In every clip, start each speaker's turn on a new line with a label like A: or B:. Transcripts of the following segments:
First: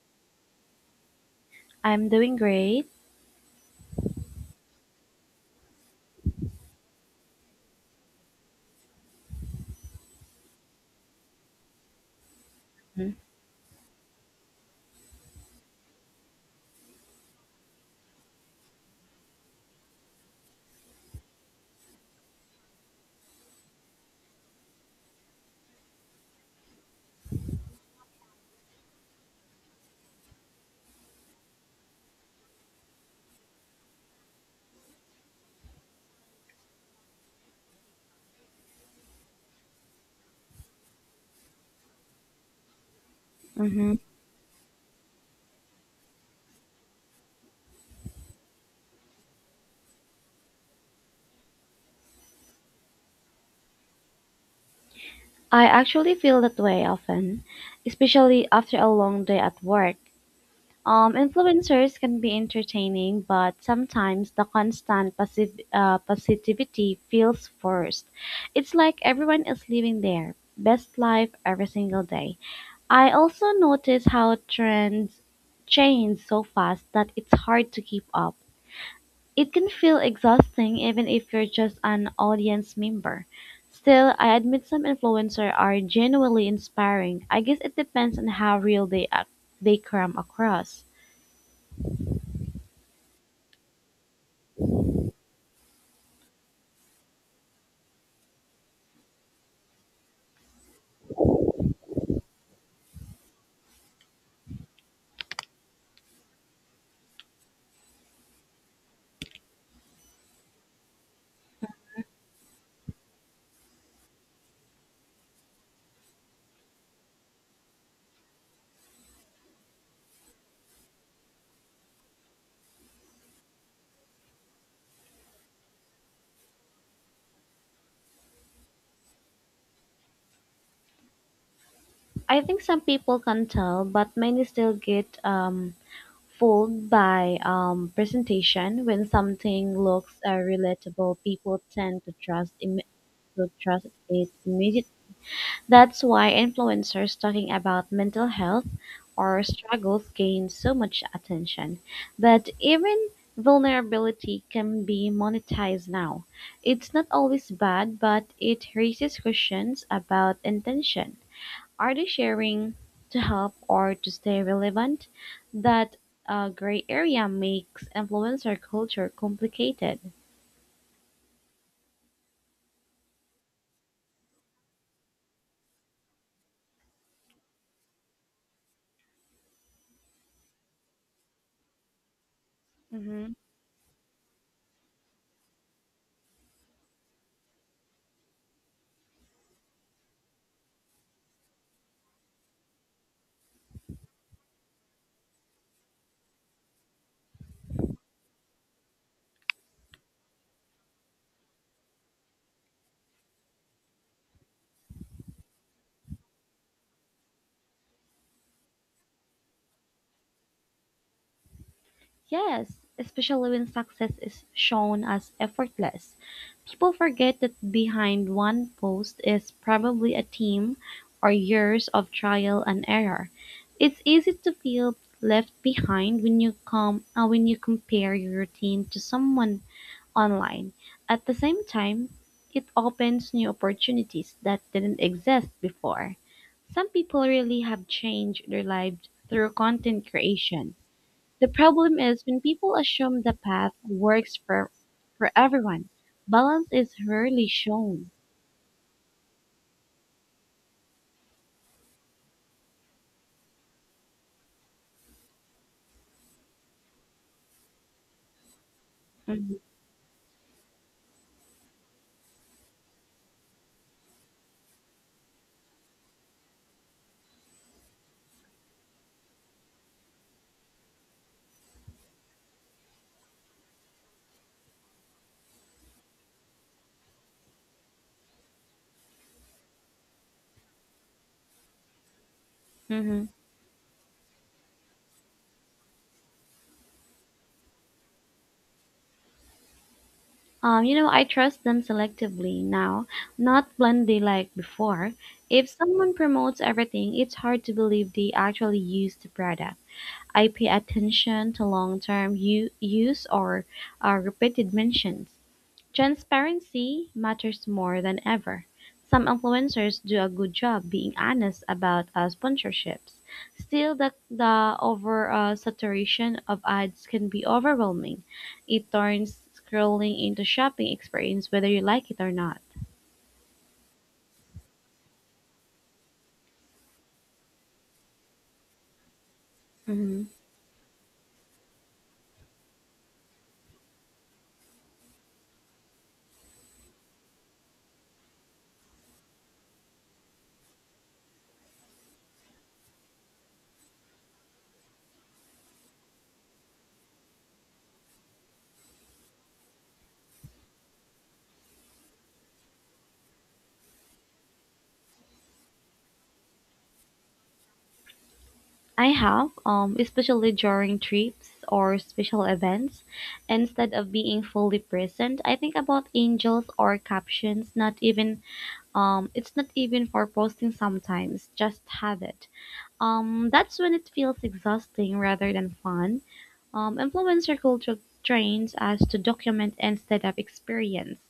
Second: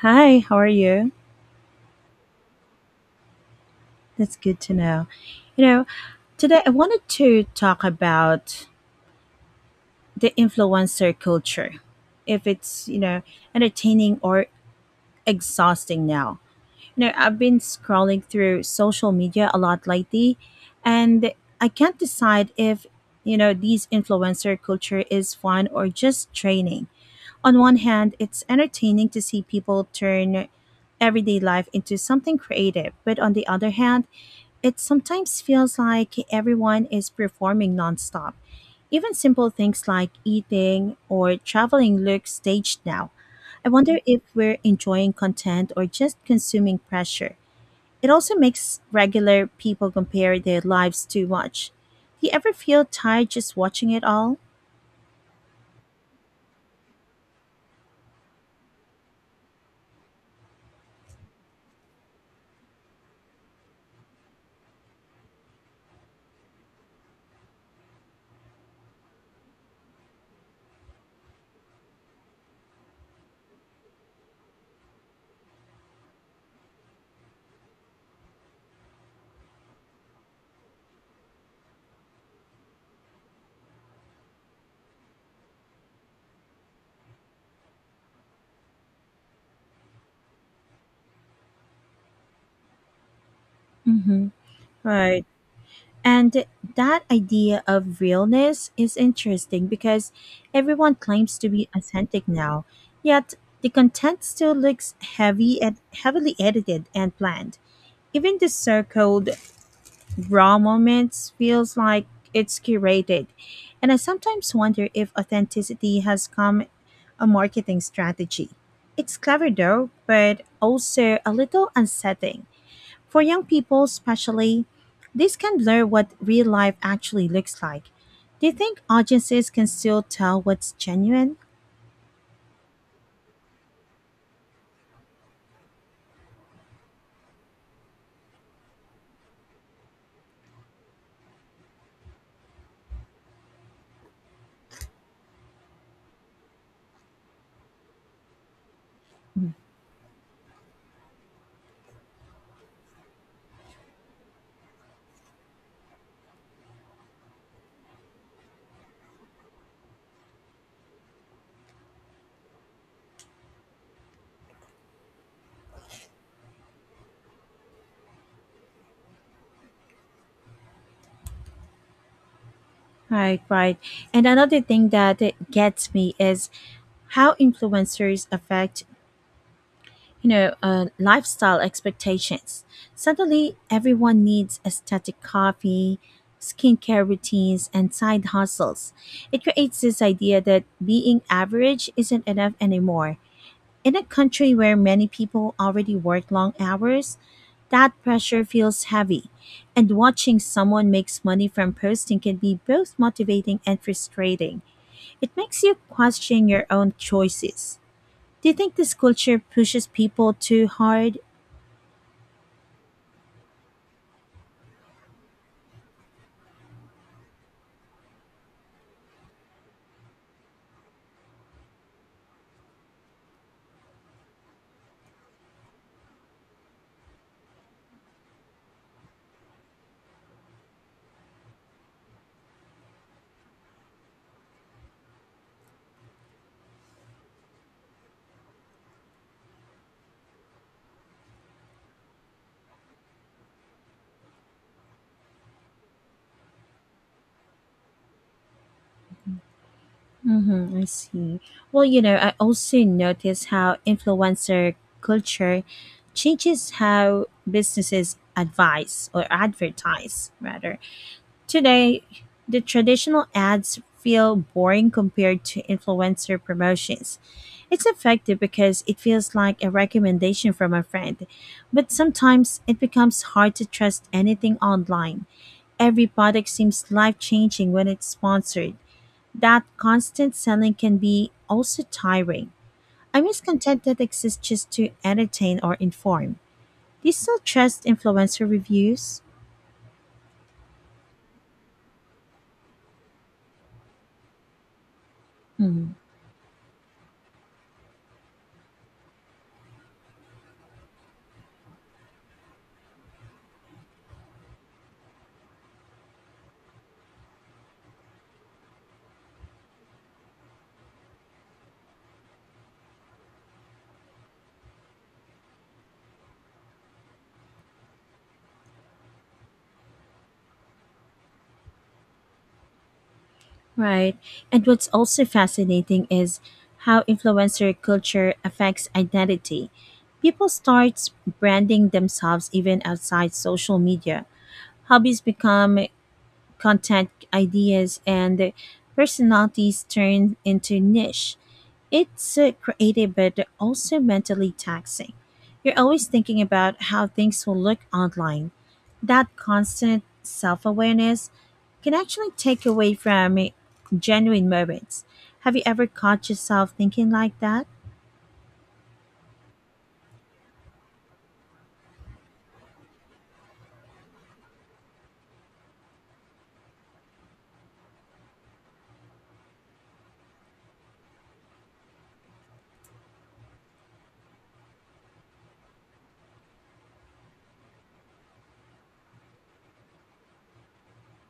A: Hi, how are you?
B: I'm doing great.
A: That's good to know. You know, Today I wanted to talk about the influencer culture, if it's, entertaining or exhausting now. You know, I've been scrolling through social media a lot lately, and I can't decide if, these influencer culture is fun or just draining. On one hand, it's entertaining to see people turn everyday life into something creative, but on the other hand, it sometimes feels like everyone is performing nonstop. Even simple things like eating or traveling look staged now. I
B: Mm-hmm.
A: wonder if we're enjoying content or just consuming pressure. It also makes regular people compare their lives too much. Do you ever feel tired just watching it all?
B: I actually feel that way often, especially after a long day at work. Influencers can be entertaining, but sometimes the constant positivity feels forced. It's like everyone is living their best life every single day. I also notice how trends change so fast that it's hard to keep up. It can feel exhausting even if you're just an audience member. Still, I admit some influencers are genuinely inspiring. I guess it depends on how real they come across.
A: Mm-hmm. Right. And that idea of realness is interesting because everyone claims to be authentic now, yet the content still looks heavy and heavily edited and planned. Even the so-called raw moments feels like it's curated. And I sometimes wonder if authenticity has come a marketing strategy. It's clever though, but also a little unsettling. For young people, especially, this can blur what real life actually looks like. Do you think audiences can still tell what's genuine?
B: I think some people can tell, but many still get fooled by presentation. When something looks relatable, people tend to to trust it immediately. That's why influencers talking about mental health or
A: Mm.
B: struggles gain so much attention. But even vulnerability can be monetized now. It's not always bad, but it raises questions about intention. Are they sharing to help or to stay relevant? That gray area makes influencer culture complicated.
A: Right, right. And another thing that it gets me is how influencers affect lifestyle expectations.
B: Mhm.
A: Suddenly, everyone needs aesthetic coffee, skincare routines, and side hustles. It creates this idea that being average isn't enough anymore. In a country where many people already work long hours, that pressure feels heavy. And watching someone makes money from posting can be both motivating and frustrating. It makes you question your own choices. Do you think this culture pushes people too hard?
B: Yes, especially when success is shown as effortless. People forget that behind one post is probably a team or years of trial and error. It's easy to feel left behind when you come when you compare your routine to someone online. At the same time, it opens new opportunities that didn't exist before. Some people really have changed their lives through content creation. The problem is when people assume the path works for everyone, balance is rarely shown.
A: Mm-hmm, I see. Well, you know, I also notice how influencer culture changes how businesses advise or advertise, rather. Today, the traditional ads feel boring compared to influencer promotions. It's effective because it feels like a recommendation from a friend, but sometimes it becomes hard to trust anything online. Every product seems life changing when it's sponsored. That constant selling can be also tiring.
B: Mm-hmm.
A: I'm just content that exists just to entertain or inform. Do you still trust influencer reviews?
B: You know, I trust them selectively now, not blindly like before. If someone promotes everything, it's hard to believe they actually use the product. I pay attention to use or repeated mentions. Transparency matters more than ever. Some influencers do a good job being honest about sponsorships. Still, the over saturation of ads can be overwhelming. It turns scrolling into shopping experience whether you like it or not.
A: Right. And what's also fascinating is how influencer culture affects identity.
B: Mhm.
A: People start branding themselves even outside social media. Hobbies become content ideas and personalities turned into niche. It's creative but also mentally taxing. You're always thinking about how things will look online. That constant self awareness can actually take away from genuine moments. Have you ever caught yourself thinking like that?
B: I have, especially during trips or special events, instead of being fully present, I think about angels or captions, not even. It's not even for posting sometimes, just have it. That's when it feels exhausting rather than fun. Influencer culture trains us to document instead of experience.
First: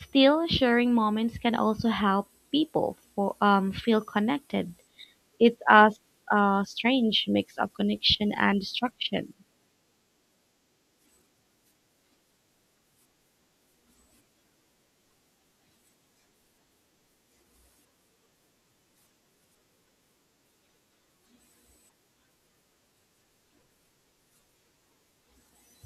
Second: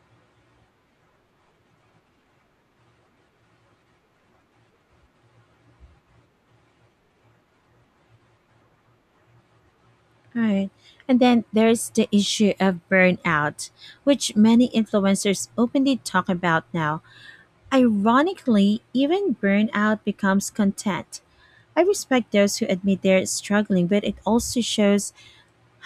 B: Still, sharing moments can also help people feel connected. It's a strange mix of connection and destruction.
A: Right. And then there's the issue of burnout, which many influencers openly talk about now. Ironically, even burnout becomes content. I respect those who admit they're struggling, but it also shows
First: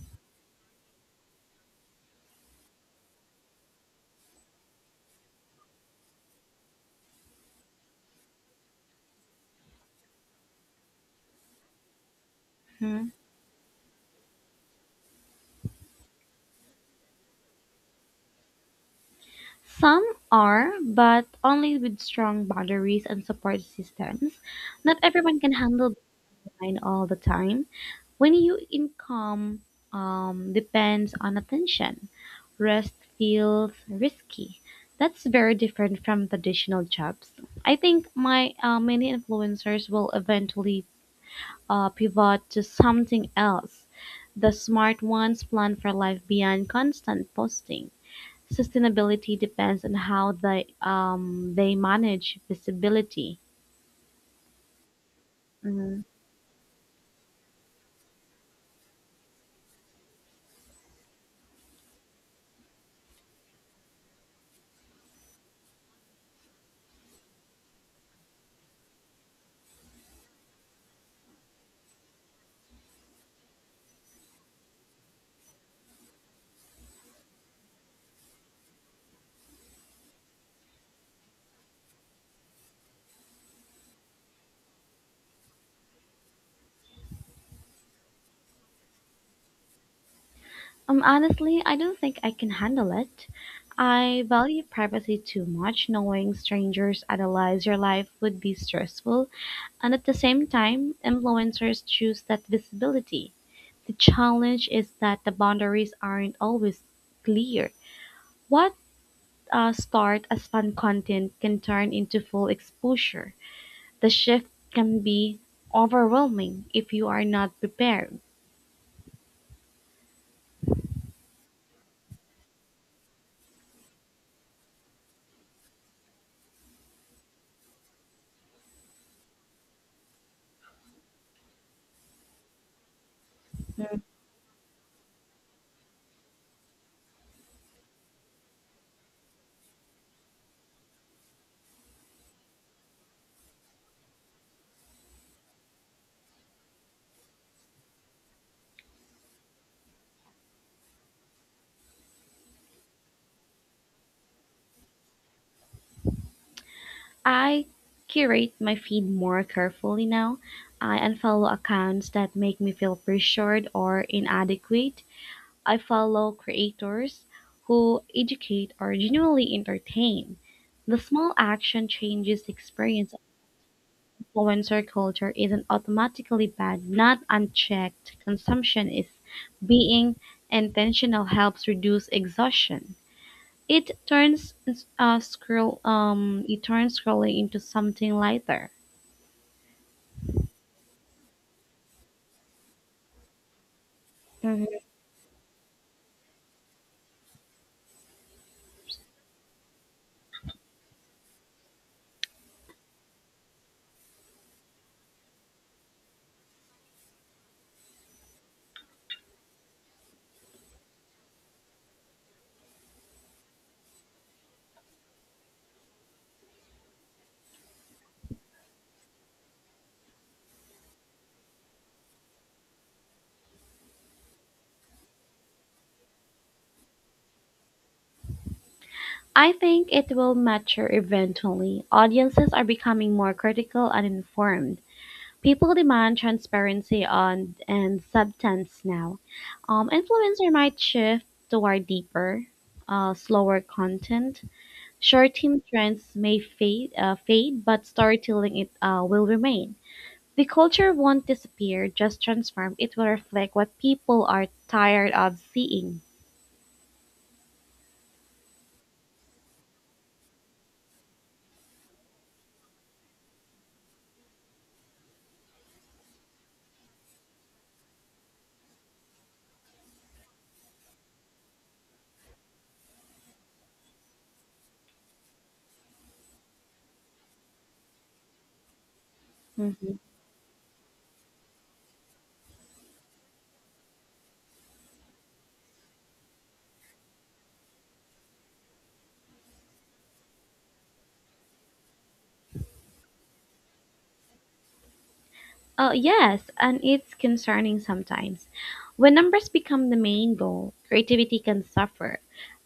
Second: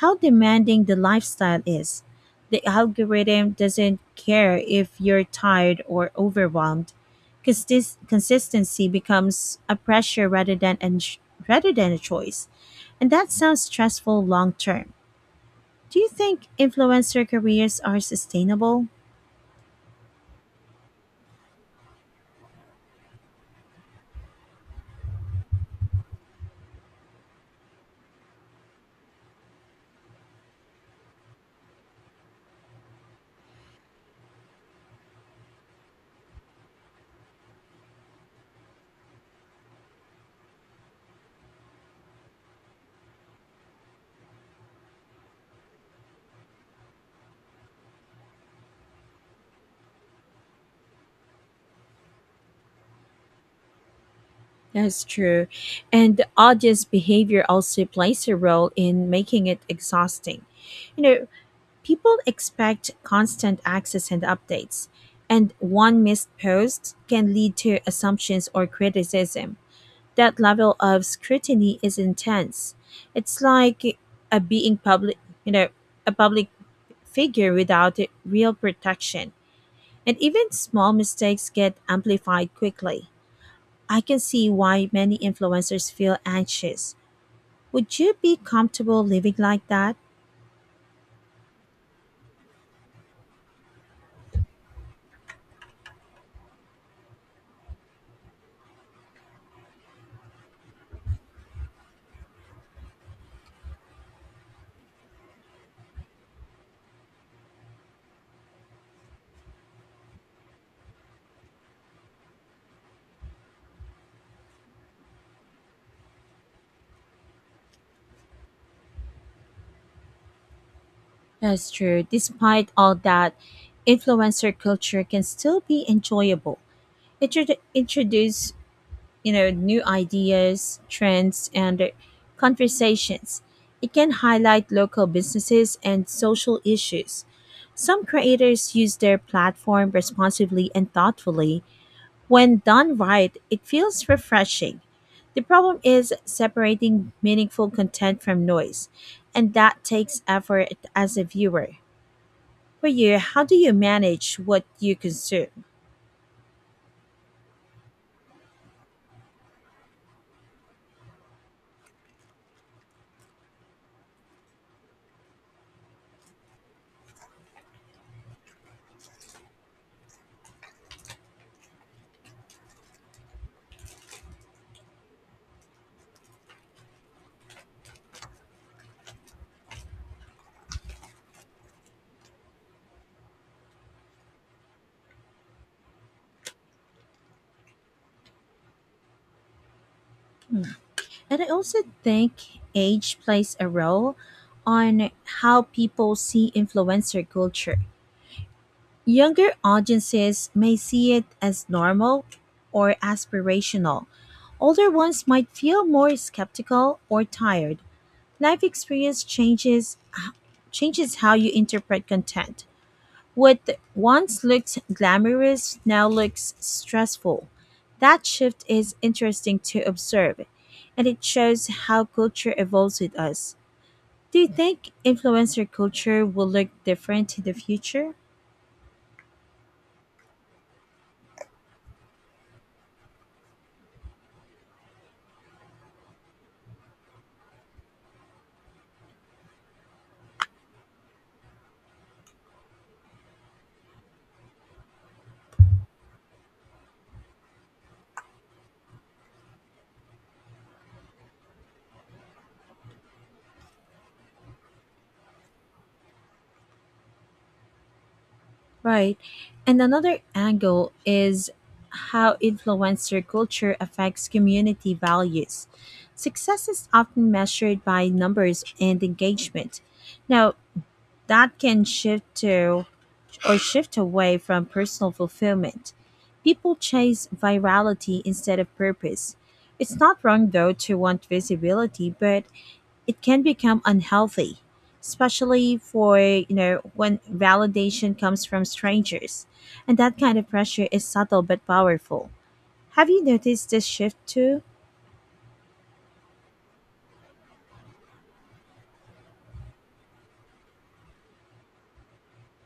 A: how demanding the lifestyle is. The algorithm doesn't care if you're tired or overwhelmed, because this consistency becomes a pressure rather than a choice,
B: Mhm.
A: and that sounds stressful long term. Do you think influencer careers are sustainable?
B: Some are, but only with strong boundaries and support systems. Not everyone can handle mind all the time when your income depends on attention. Rest feels risky. That's very different from traditional jobs. I think my Many influencers will eventually pivot to something else. The smart ones plan for life beyond constant posting. Sustainability depends on how they manage visibility.
A: That's true.
B: Mm-hmm.
A: And the audience behavior also plays a role in making it exhausting. You know, people expect constant access and updates, and one missed post can lead to assumptions or criticism. That level of scrutiny is intense. It's like a being public, you know, a public figure without real protection. And even small mistakes get amplified quickly. I can see why many influencers feel anxious. Would you be comfortable living like that?
B: Honestly, I don't think I can handle it. I value privacy too much. Knowing strangers analyze your life would be stressful, and at the same time, influencers choose that visibility. The challenge is that the boundaries aren't always clear. What start as fun content can turn into full exposure. The shift can be overwhelming if you are not prepared.
A: That's true. Despite all that, influencer culture can still be enjoyable. It should introduce, new ideas, trends, and conversations. It can highlight local businesses and social issues. Some creators use their platform responsibly and thoughtfully. When done right, it feels refreshing. The problem is separating meaningful content from noise, and that takes effort as a viewer. For you, how do you manage what you consume?
B: I curate my feed more carefully now. I unfollow accounts that make me feel pressured or inadequate. I follow creators who educate or genuinely entertain. The small action changes the experience. Influencer culture isn't automatically bad, not unchecked. Consumption is being intentional helps reduce exhaustion. It turns scroll it turns scrolling into something lighter.
A: And I also think age plays a role
B: Mhm.
A: on how people see influencer culture. Younger audiences may see it as normal or aspirational. Older ones might feel more skeptical or tired. Life experience changes how you interpret content. What once looked glamorous now looks stressful. That shift is interesting to observe, and it shows how culture evolves with us. Do you think influencer culture will look different in the future?
B: I think it will mature eventually. Audiences are becoming more critical and informed. People demand transparency on and substance now. Influencer might shift toward deeper, slower content. Short-term trends may fade, but storytelling it will remain. The culture won't disappear, just transform. It will reflect what people are tired of seeing.
A: Right. And another angle is how influencer culture affects community values. Success is often measured by numbers and engagement. Now, that can shift to or shift away from personal fulfillment. People chase virality instead of purpose. It's not wrong though to want visibility, but it can become unhealthy, especially for, when validation comes from strangers. And that kind of pressure is subtle but powerful. Have you noticed this shift too?
B: Oh, yes, and it's concerning sometimes. When numbers become the main goal, creativity can suffer.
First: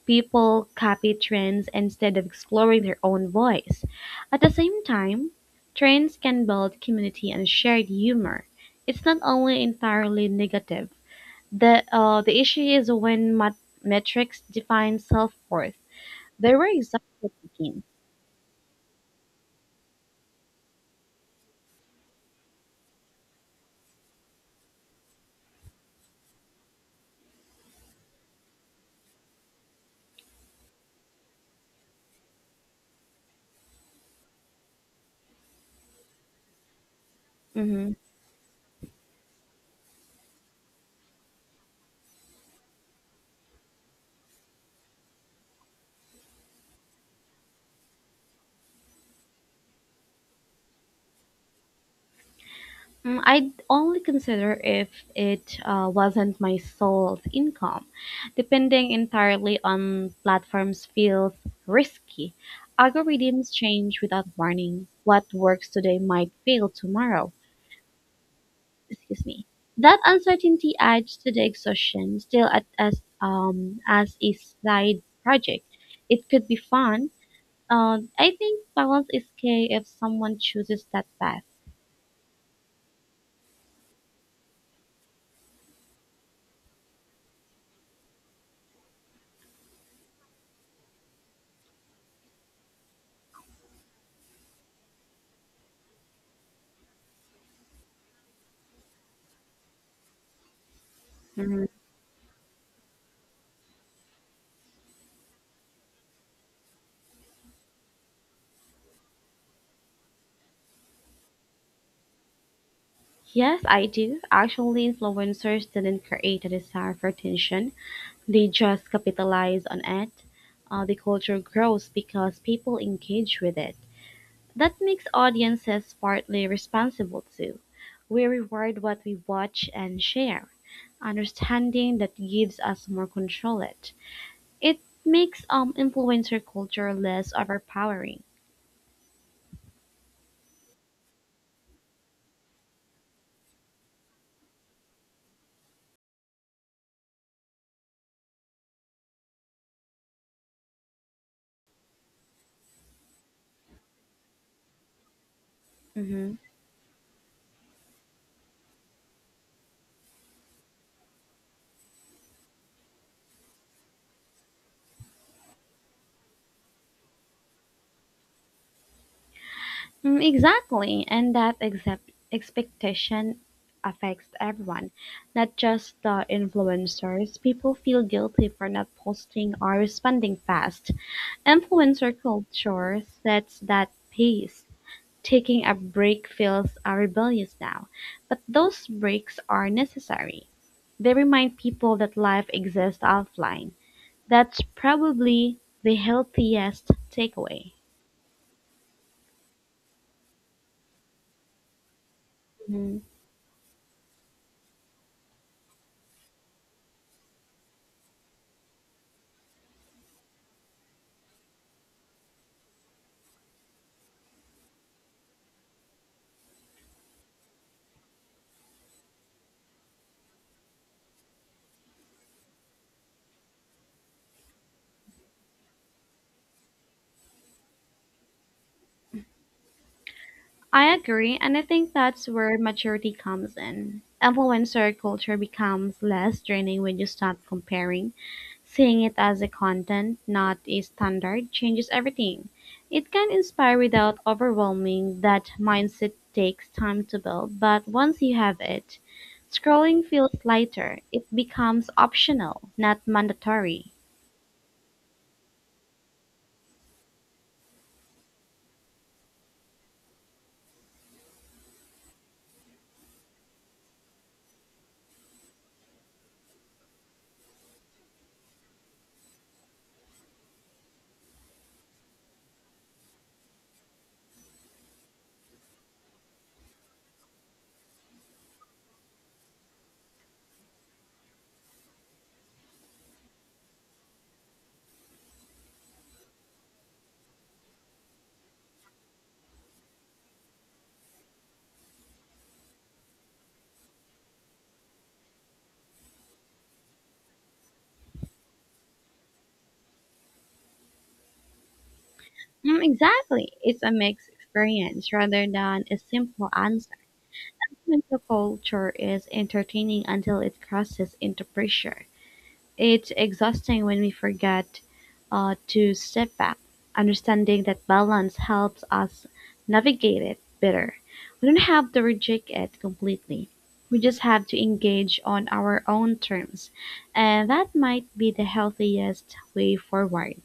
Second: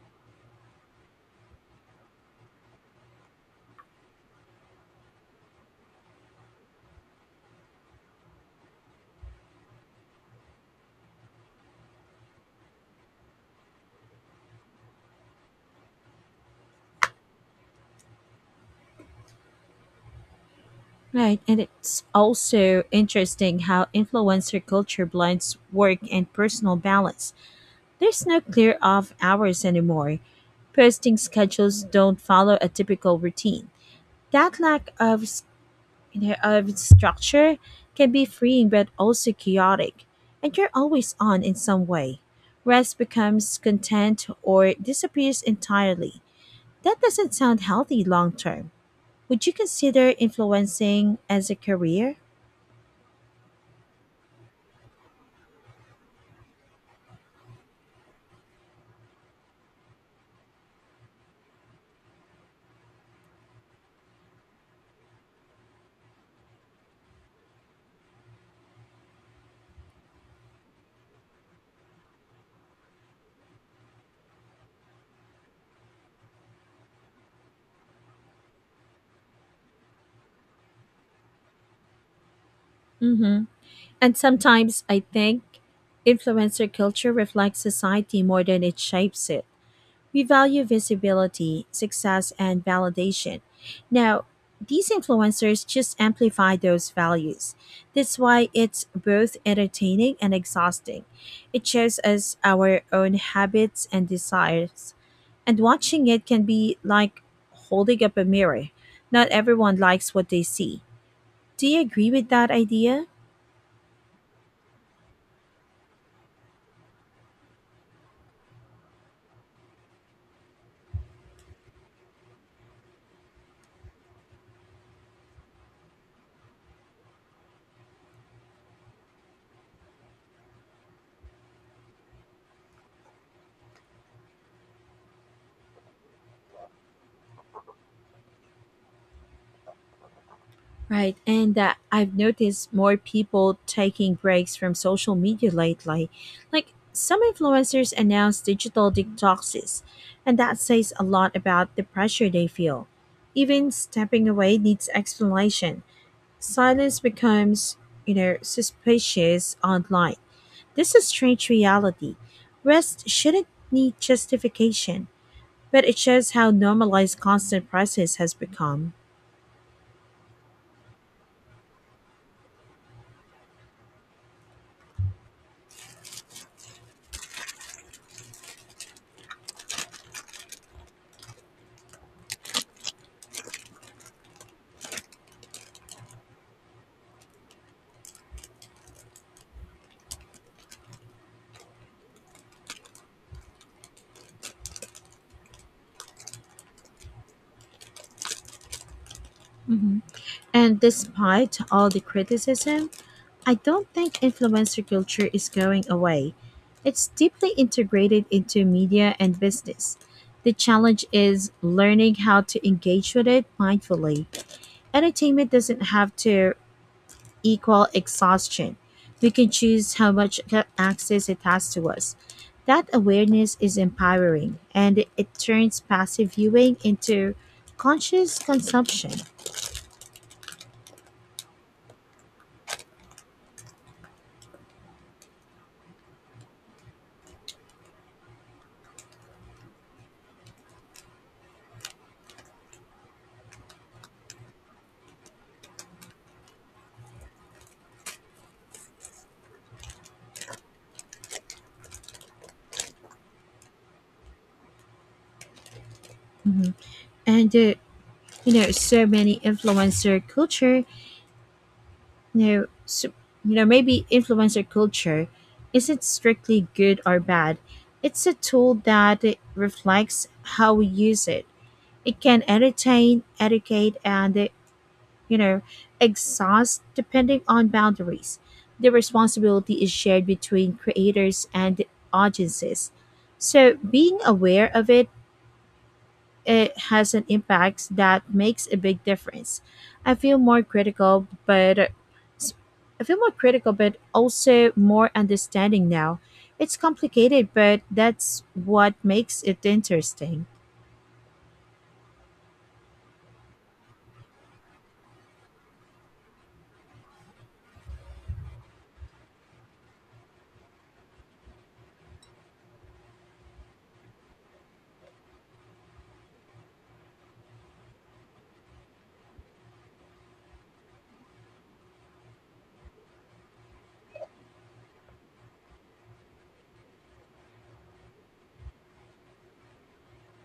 B: People copy trends instead of exploring their own voice. At the same time, trends can build community and shared humor. It's not only entirely negative. The issue is when metrics define self worth. They were examples again.
A: Right, and it's also interesting how influencer culture blends work and personal balance. There's no clear off hours anymore. Posting schedules don't follow a typical routine. That lack of Their of structure can be freeing but also chaotic, and you're always on in some way. Rest becomes content or disappears entirely. That doesn't sound healthy long term. Would you consider influencing as a career?
B: Mm, I'd only consider if it wasn't my sole income. Depending entirely on platforms feels risky. Algorithms change without warning. What works today might fail tomorrow. Excuse me. That uncertainty adds to the exhaustion. Still, at, as a side project, it could be fun. I think balance is key if someone chooses that path.
A: Mm-hmm. And sometimes I think influencer culture reflects society more than it shapes it. We value visibility, success, and validation. Now, these influencers just amplify those values. That's why it's both entertaining and exhausting. It shows us our own habits and desires, and watching it can be like holding up a mirror. Not everyone likes what they see. Do you agree with that idea?
B: Yes, I do. Actually, influencers didn't create a desire for attention, they just capitalize on it. The culture grows because people engage with it. That makes audiences partly responsible too. We reward what we watch and share. Understanding that gives us more control it. It makes influencer culture less overpowering.
A: Right, and I've noticed more people taking breaks from social media lately. Like some influencers announce digital detoxes, and that says a lot about the pressure they feel. Even stepping away needs explanation.
B: Mhm.
A: Silence becomes, suspicious online. This is strange reality. Rest shouldn't need justification, but it shows how normalized constant process has become.
B: Mm, exactly, and that expectation affects everyone, not just the influencers. People feel guilty for not posting or responding fast. Influencer culture sets that pace. Taking a break feels rebellious now, but those breaks are necessary. They remind people that life exists offline. That's probably the healthiest takeaway.
A: Mhm. And despite all the criticism,
B: Mhm.
A: I don't think influencer culture is going away. It's deeply integrated into media and business. The challenge is learning how to engage with it mindfully. Entertainment doesn't have to equal exhaustion. We can choose how much access it has to us. That awareness is empowering and it turns passive viewing into conscious consumption.
B: I agree, and I think that's where maturity comes in. Influencer culture becomes less draining when you stop comparing. Seeing it as a content, not a standard, changes everything. It can inspire without overwhelming. That mindset takes time to build, but once you have it, scrolling feels lighter. It becomes optional, not mandatory.
A: Mhm. And you know so many influencer culture you know so, you know maybe influencer culture isn't strictly good or bad. It's a tool that it reflects how we use it. It can entertain, educate, and you know exhaust depending on boundaries. The responsibility is shared between creators and audiences, so being aware of it, it has an impact that makes a big difference. I feel more critical, but I feel more critical, but also more understanding now. It's complicated, but that's what makes it interesting.
B: Mm, exactly. It's a mixed experience rather than a simple answer. Mental culture is entertaining until it crosses into pressure. It's exhausting when we forget to step back. Understanding that balance helps us navigate it better. We don't have to reject it completely. We just have to engage on our own terms. And that might be the healthiest way forward.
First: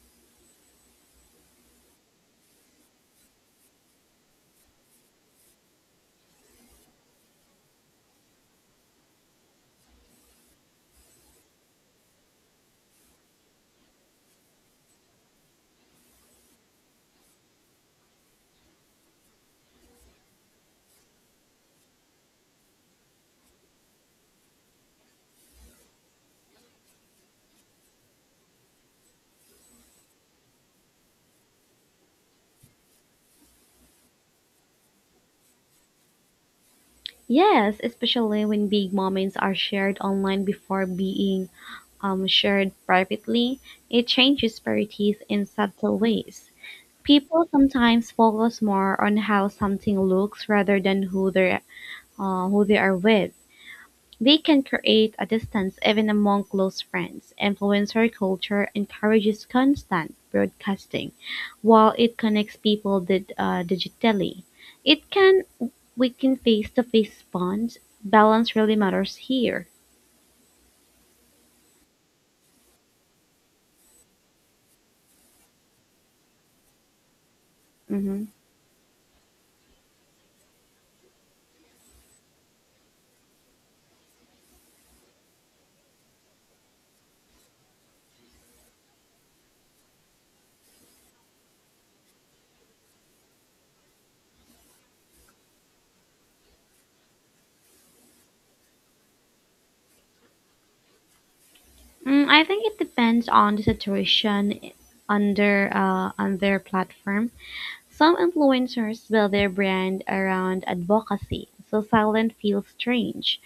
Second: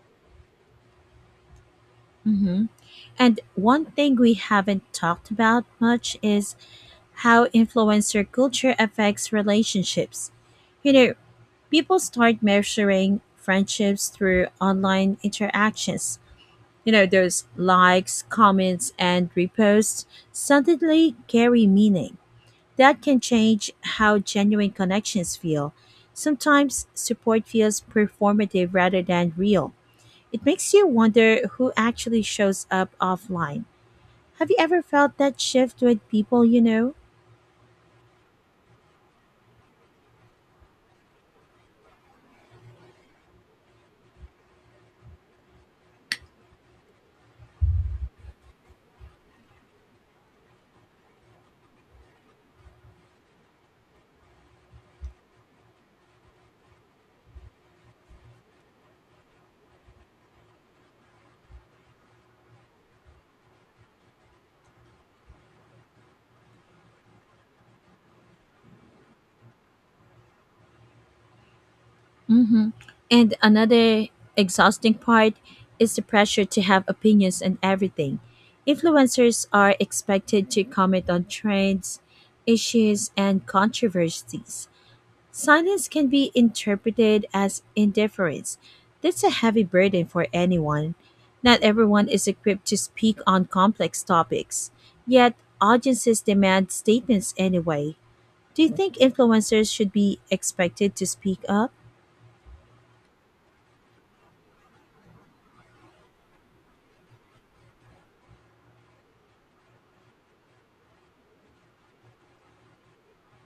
A: Hmm. And one thing we haven't talked about much is how influencer culture affects relationships. You know, people start measuring friendships through online interactions. You know, those likes, comments, and reposts suddenly carry meaning. That can change how genuine connections feel. Sometimes support feels performative rather than real. It makes you wonder who actually shows up offline. Have you ever felt that shift with people you know?
B: Yes, especially when big moments are shared online before being shared privately, it changes priorities in subtle ways. People sometimes focus more on how something looks rather than who they are with. They can create a distance even among close friends. Influencer culture encourages constant broadcasting, while it connects people digitally. It can weaken face-to-face bonds. Balance really matters here.
A: Hmm. And another exhausting part is the pressure to have opinions on everything.
B: Mm-hmm.
A: Influencers are expected to comment on trends, issues, and controversies. Silence can be interpreted as indifference. That's a heavy burden for anyone. Not everyone is equipped to speak on complex topics, yet, audiences demand statements anyway. Do you think influencers should be expected to speak up?
B: Mm, I think it depends on the situation I- under on their platform. Some influencers build their brand around advocacy, so silent feels strange.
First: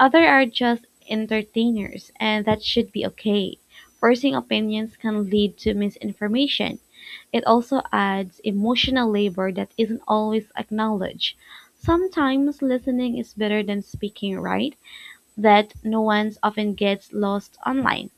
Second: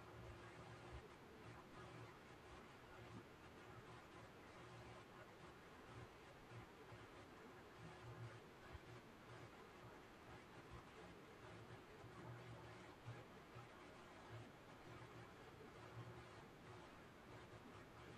B: Others are just entertainers, and that should be okay. Forcing opinions can lead to misinformation. It also adds emotional labor that isn't always acknowledged. Sometimes listening is better than speaking, right? That nuance often gets lost online.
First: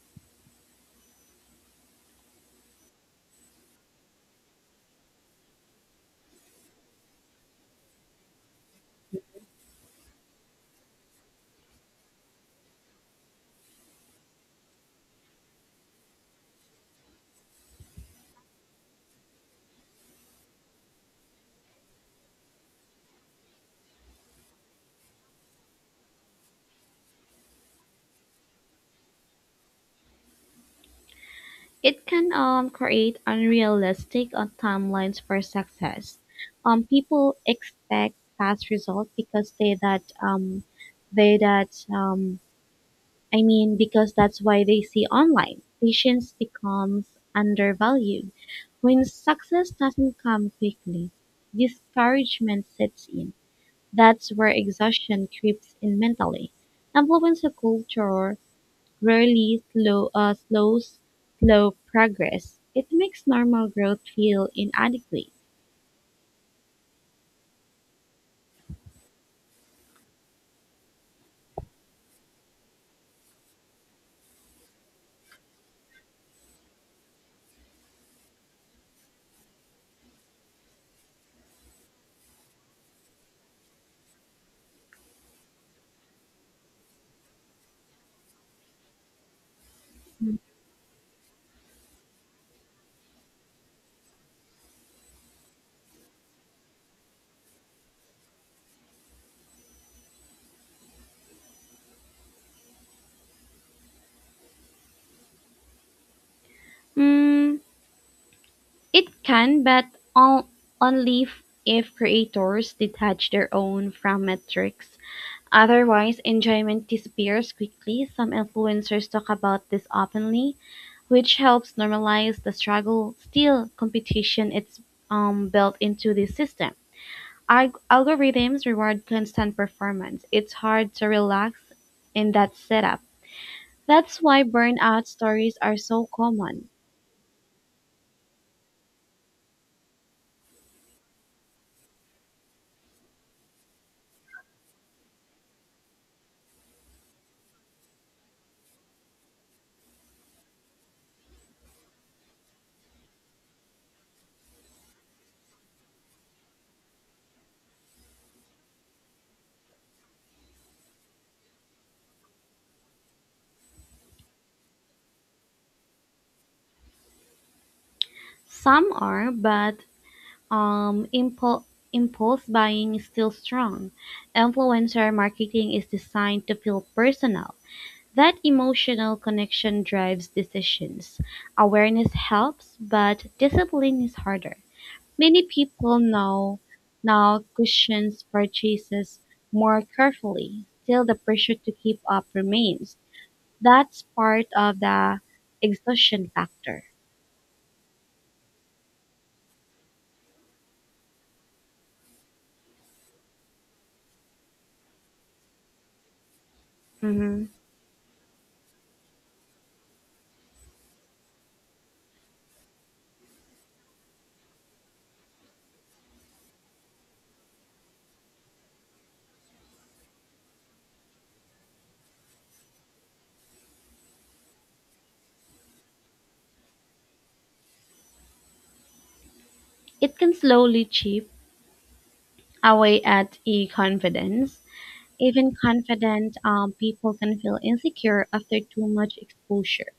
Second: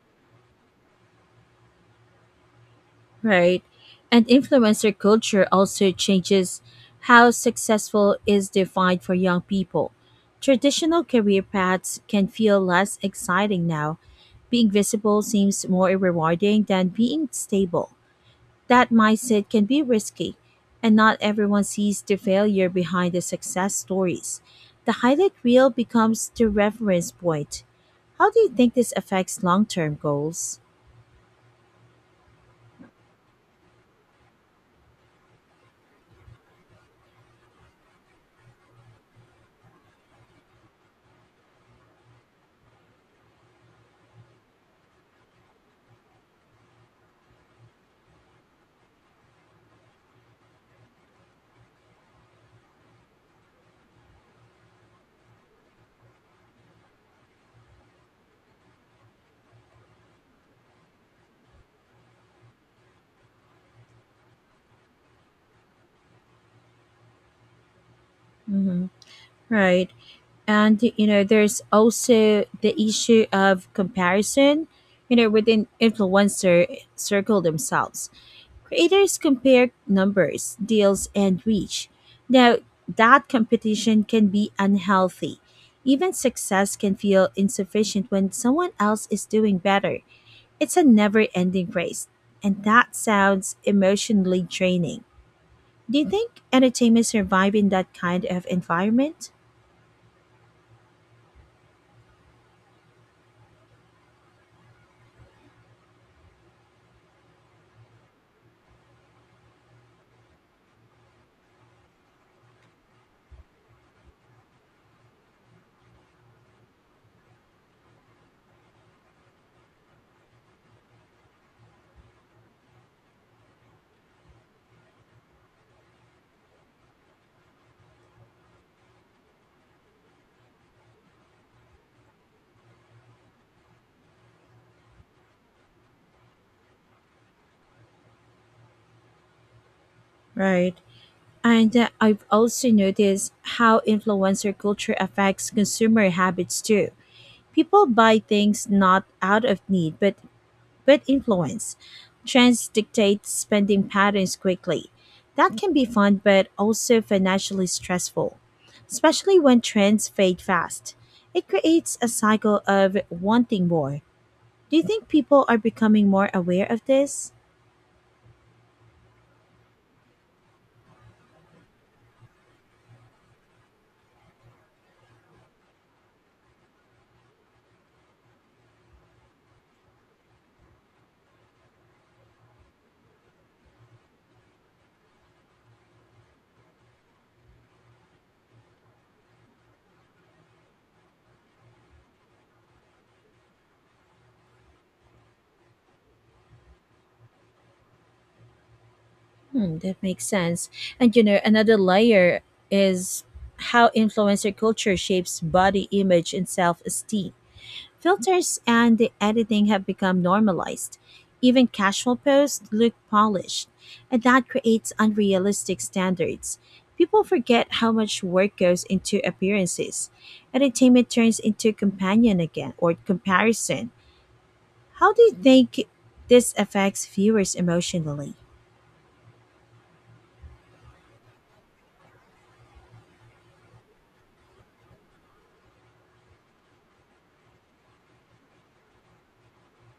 A: Right. And influencer culture also changes how successful is defined for young people. Traditional career paths can feel less exciting now. Being visible seems more rewarding than being stable. That mindset can be risky, and not everyone sees the failure behind the success stories. The highlight reel becomes the reference point. How do you think this affects long term goals?
B: It can create unrealistic timelines for success. People expect fast results because they that I mean because that's why they see online patience becomes undervalued. When success doesn't come quickly, discouragement sets in. That's where exhaustion creeps in mentally. Influence a culture rarely slow progress. It makes normal growth feel inadequate.
A: Hmm. Right. And you know, there's also the issue of comparison, you know, within influencer circle themselves. Creators compare numbers, deals, and reach now. That competition can be unhealthy. Even success can feel insufficient when someone else is doing better. It's a never-ending race, and that sounds emotionally draining. Do you think entertainment survive in that kind of environment?
B: Mm, it can, but on, only f- if creators detach their own from metrics. Otherwise, enjoyment disappears quickly. Some influencers talk about this openly, which helps normalize the struggle. Still, competition is built into the system. Algorithms reward constant performance. It's hard to relax in that setup. That's why burnout stories are so common.
A: Right. And I've also noticed how influencer culture affects consumer habits too. People buy things not out of need, but influence. Trends dictate spending patterns quickly. That can be fun, but also financially stressful, especially when trends fade fast. It creates a cycle of wanting more. Do you think people are becoming more aware of this?
B: Some are, but um, impul- impulse buying is still strong. Influencer marketing is designed to feel personal. That emotional connection drives decisions. Awareness helps, but discipline is harder. Many people now cushions purchases more carefully. Still, the pressure to keep up remains. That's part of the exhaustion factor.
A: Hmm, that makes sense. And you know, another layer is how influencer culture shapes body image and self esteem.
B: Mhm.
A: Filters and the editing have become normalized. Even casual posts look polished, and that creates unrealistic standards. People forget how much work goes into appearances. Entertainment turns into companion again or comparison. How do you think this affects viewers emotionally?
B: It can slowly chip away at e confidence. Even confident people can feel insecure after too much exposure.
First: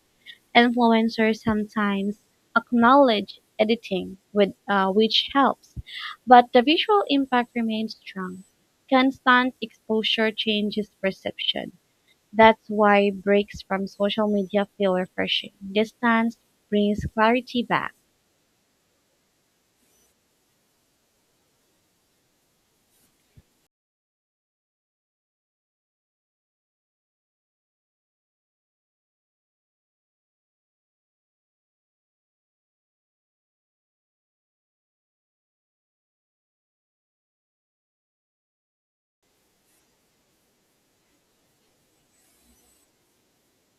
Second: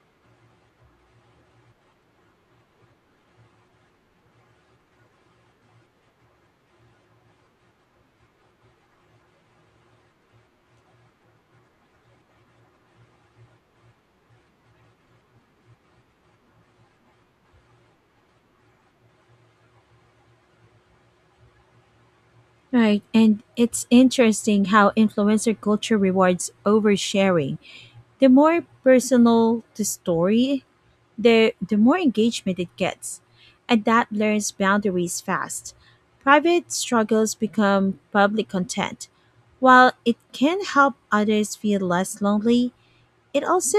B: Influencers sometimes acknowledge editing, which helps, but the visual impact remains strong. Constant exposure changes perception. That's why breaks from social media feel refreshing. Distance brings clarity back.
A: Right, and it's interesting how influencer culture rewards oversharing. The more personal the story, the more engagement it gets. And that blurs boundaries fast. Private struggles become public content. While it can help others feel less lonely, it also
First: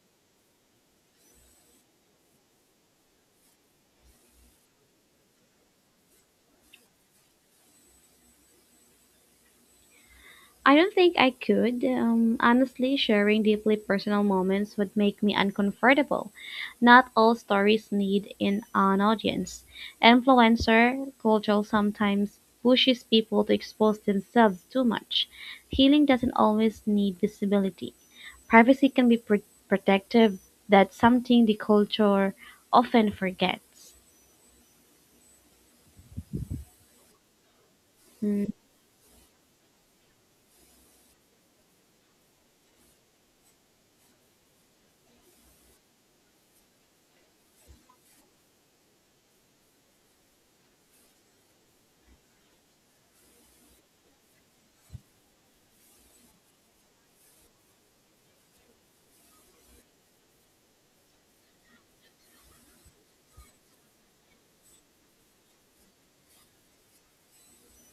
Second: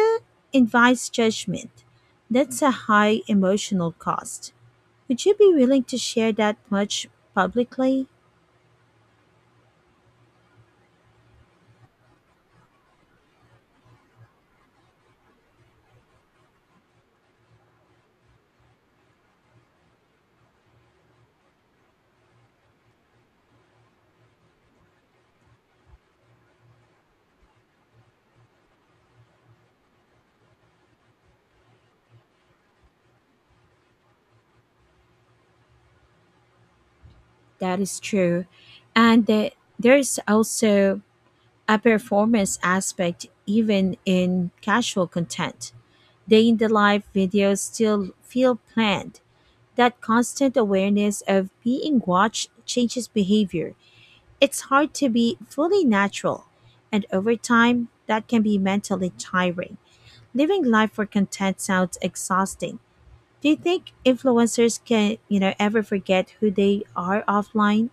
A: invites judgment. That's a high emotional cost. Would you be willing to share that much publicly?
B: I don't think I could. Honestly, sharing deeply personal moments would make me uncomfortable. Not all stories need in an audience. Influencer culture sometimes pushes people to expose themselves too much. Healing doesn't always need visibility. Privacy can be protective. That's something the culture often forgets.
A: That is
B: Hmm.
A: true. And there's also a performance aspect even in casual content. Day in the life videos still feel planned. That constant awareness of being watched changes behavior. It's hard to be fully natural. And over time, that can be mentally tiring. Living life for content sounds exhausting. Do you think influencers can, ever forget who they are offline?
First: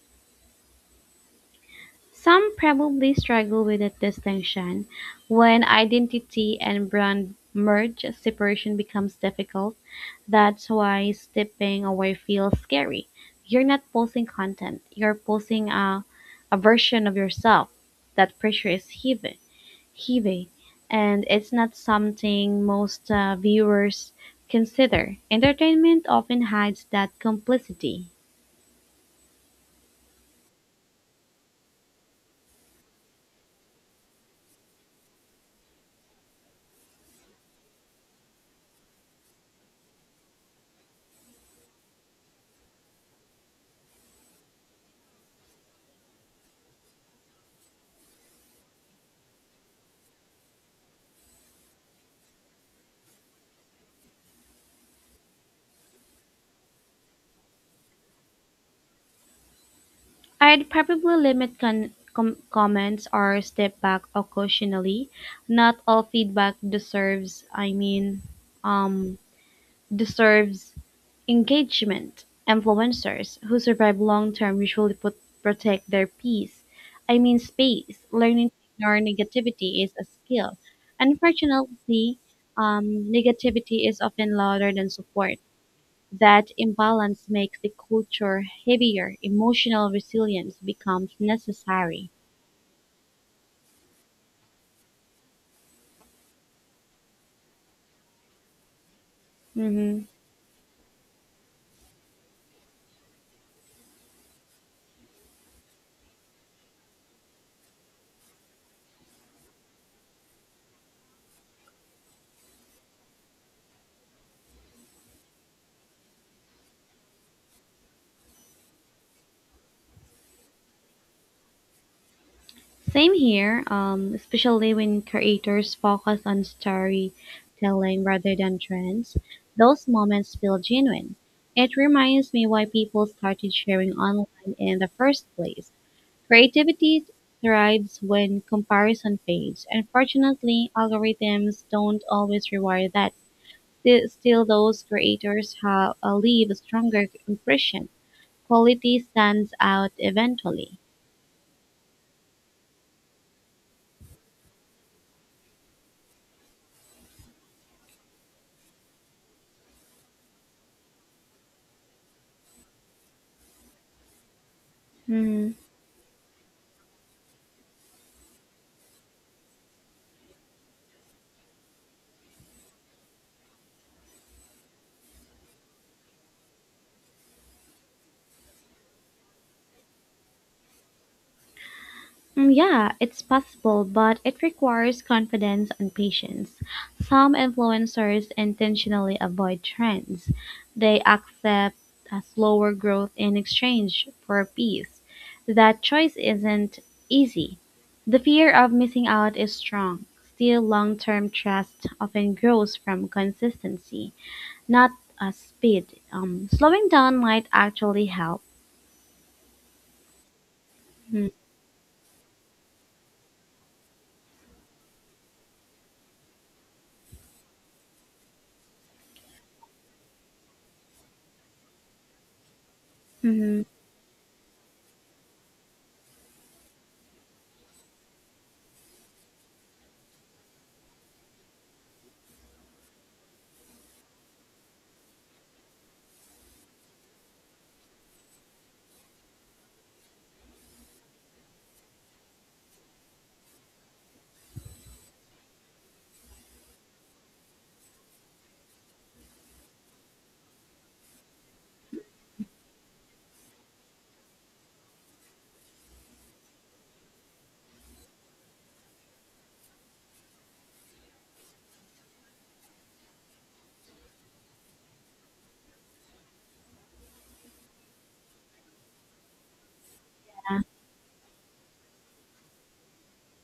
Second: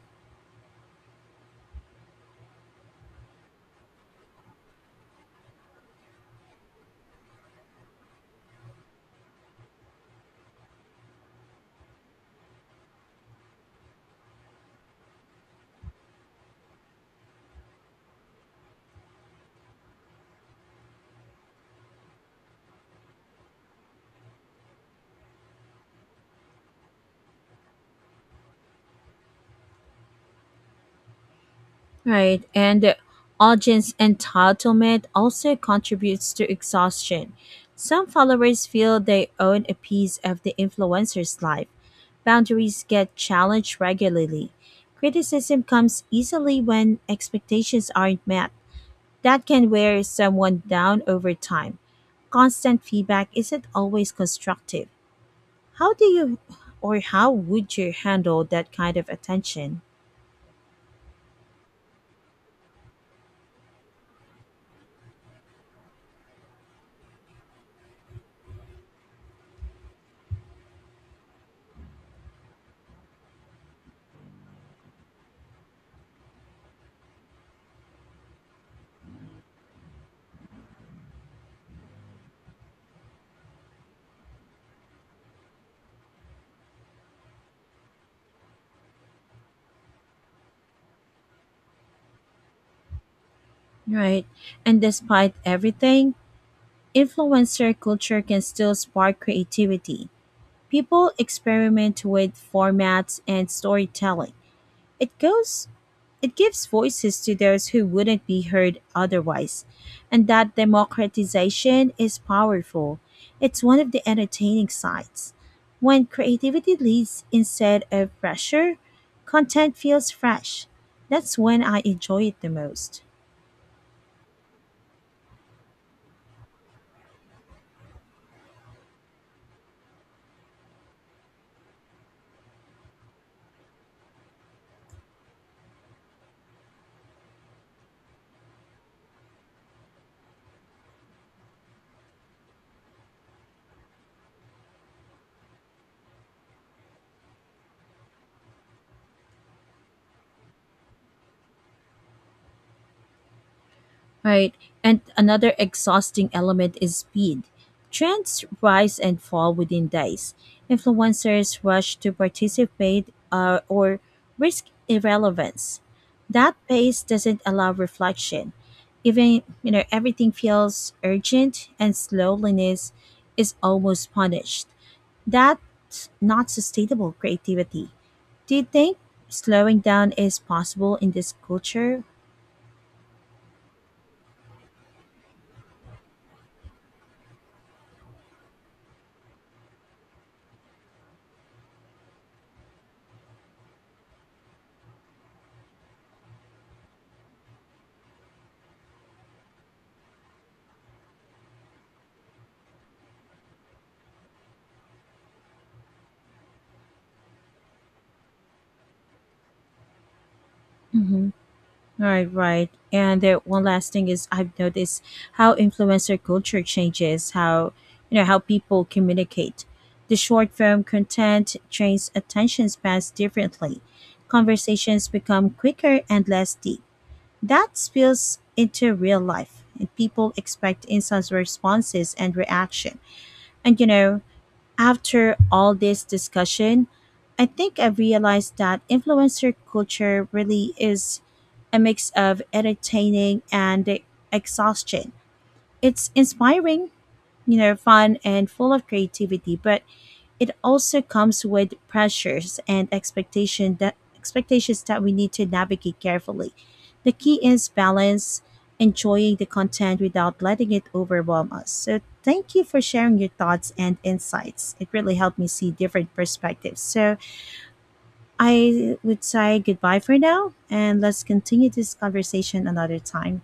B: Some probably struggle with that distinction. When identity and brand merge, separation becomes difficult. That's why stepping away feels scary. You're not posting content, you're posting a version of yourself. That pressure is heavy, and it's not something most viewers consider. Entertainment often hides that complicity.
A: Right, and audience entitlement also contributes to exhaustion. Some followers feel they own a piece of the influencer's life. Boundaries get challenged regularly. Criticism comes easily when expectations aren't met. That can wear someone down over time. Constant feedback isn't always constructive. How do you how would you handle that kind of attention?
B: I'd probably limit comments or step back occasionally. Not all feedback um, deserves engagement. Influencers who survive long term usually protect their peace. I mean, space. Learning to ignore negativity is a skill. Unfortunately, negativity is often louder than support. That imbalance makes the culture heavier; emotional resilience becomes necessary.
A: Right. And despite everything, influencer culture can still spark
B: Mm-hmm.
A: creativity. People experiment with formats and storytelling. It goes it gives voices to those who wouldn't be heard otherwise. And that democratization is powerful. It's one of the entertaining sides. When creativity leads instead of pressure, content feels fresh. That's when I enjoy it the most.
B: Same here, especially when creators focus on storytelling rather than trends. Those moments feel genuine. It reminds me why people started sharing online in the first place. Creativity thrives when comparison fades. Unfortunately, algorithms don't always reward that. Still those creators have leave a stronger impression. Quality stands out eventually.
A: Right. And another exhausting element is speed. Trends rise and fall within days. Influencers rush to participate or risk
B: Hmm.
A: irrelevance. That pace doesn't allow reflection. Even, everything feels urgent and slowness is almost punished. That's not sustainable creativity. Do you think slowing down is possible in this culture?
B: Mm, yeah, it's possible, but it requires confidence and patience. Some influencers intentionally avoid trends. They accept a slower growth in exchange for peace. That choice isn't easy. The fear of missing out is strong. Still, long term trust often grows from consistency. Not a speed. Slowing down might actually help. Mhm.
A: Mhm. Right, right. And the one last thing is I've noticed how influencer culture changes how you know how people communicate. The short form content trains attention spans
B: Mhm.
A: differently. Conversations become quicker and less deep. That spills into real life. And people expect instant responses and reaction. And you know, after all this discussion, I think I realized that influencer culture really is a mix of entertaining and exhaustion. It's inspiring, fun and full of creativity, but it also comes with pressures and expectation that expectations that we need to navigate carefully. The key is balance, enjoying the content without letting it overwhelm us. So thank you for sharing your thoughts and insights. It really helped me see different perspectives. So I would say goodbye for now and let's continue this conversation another time.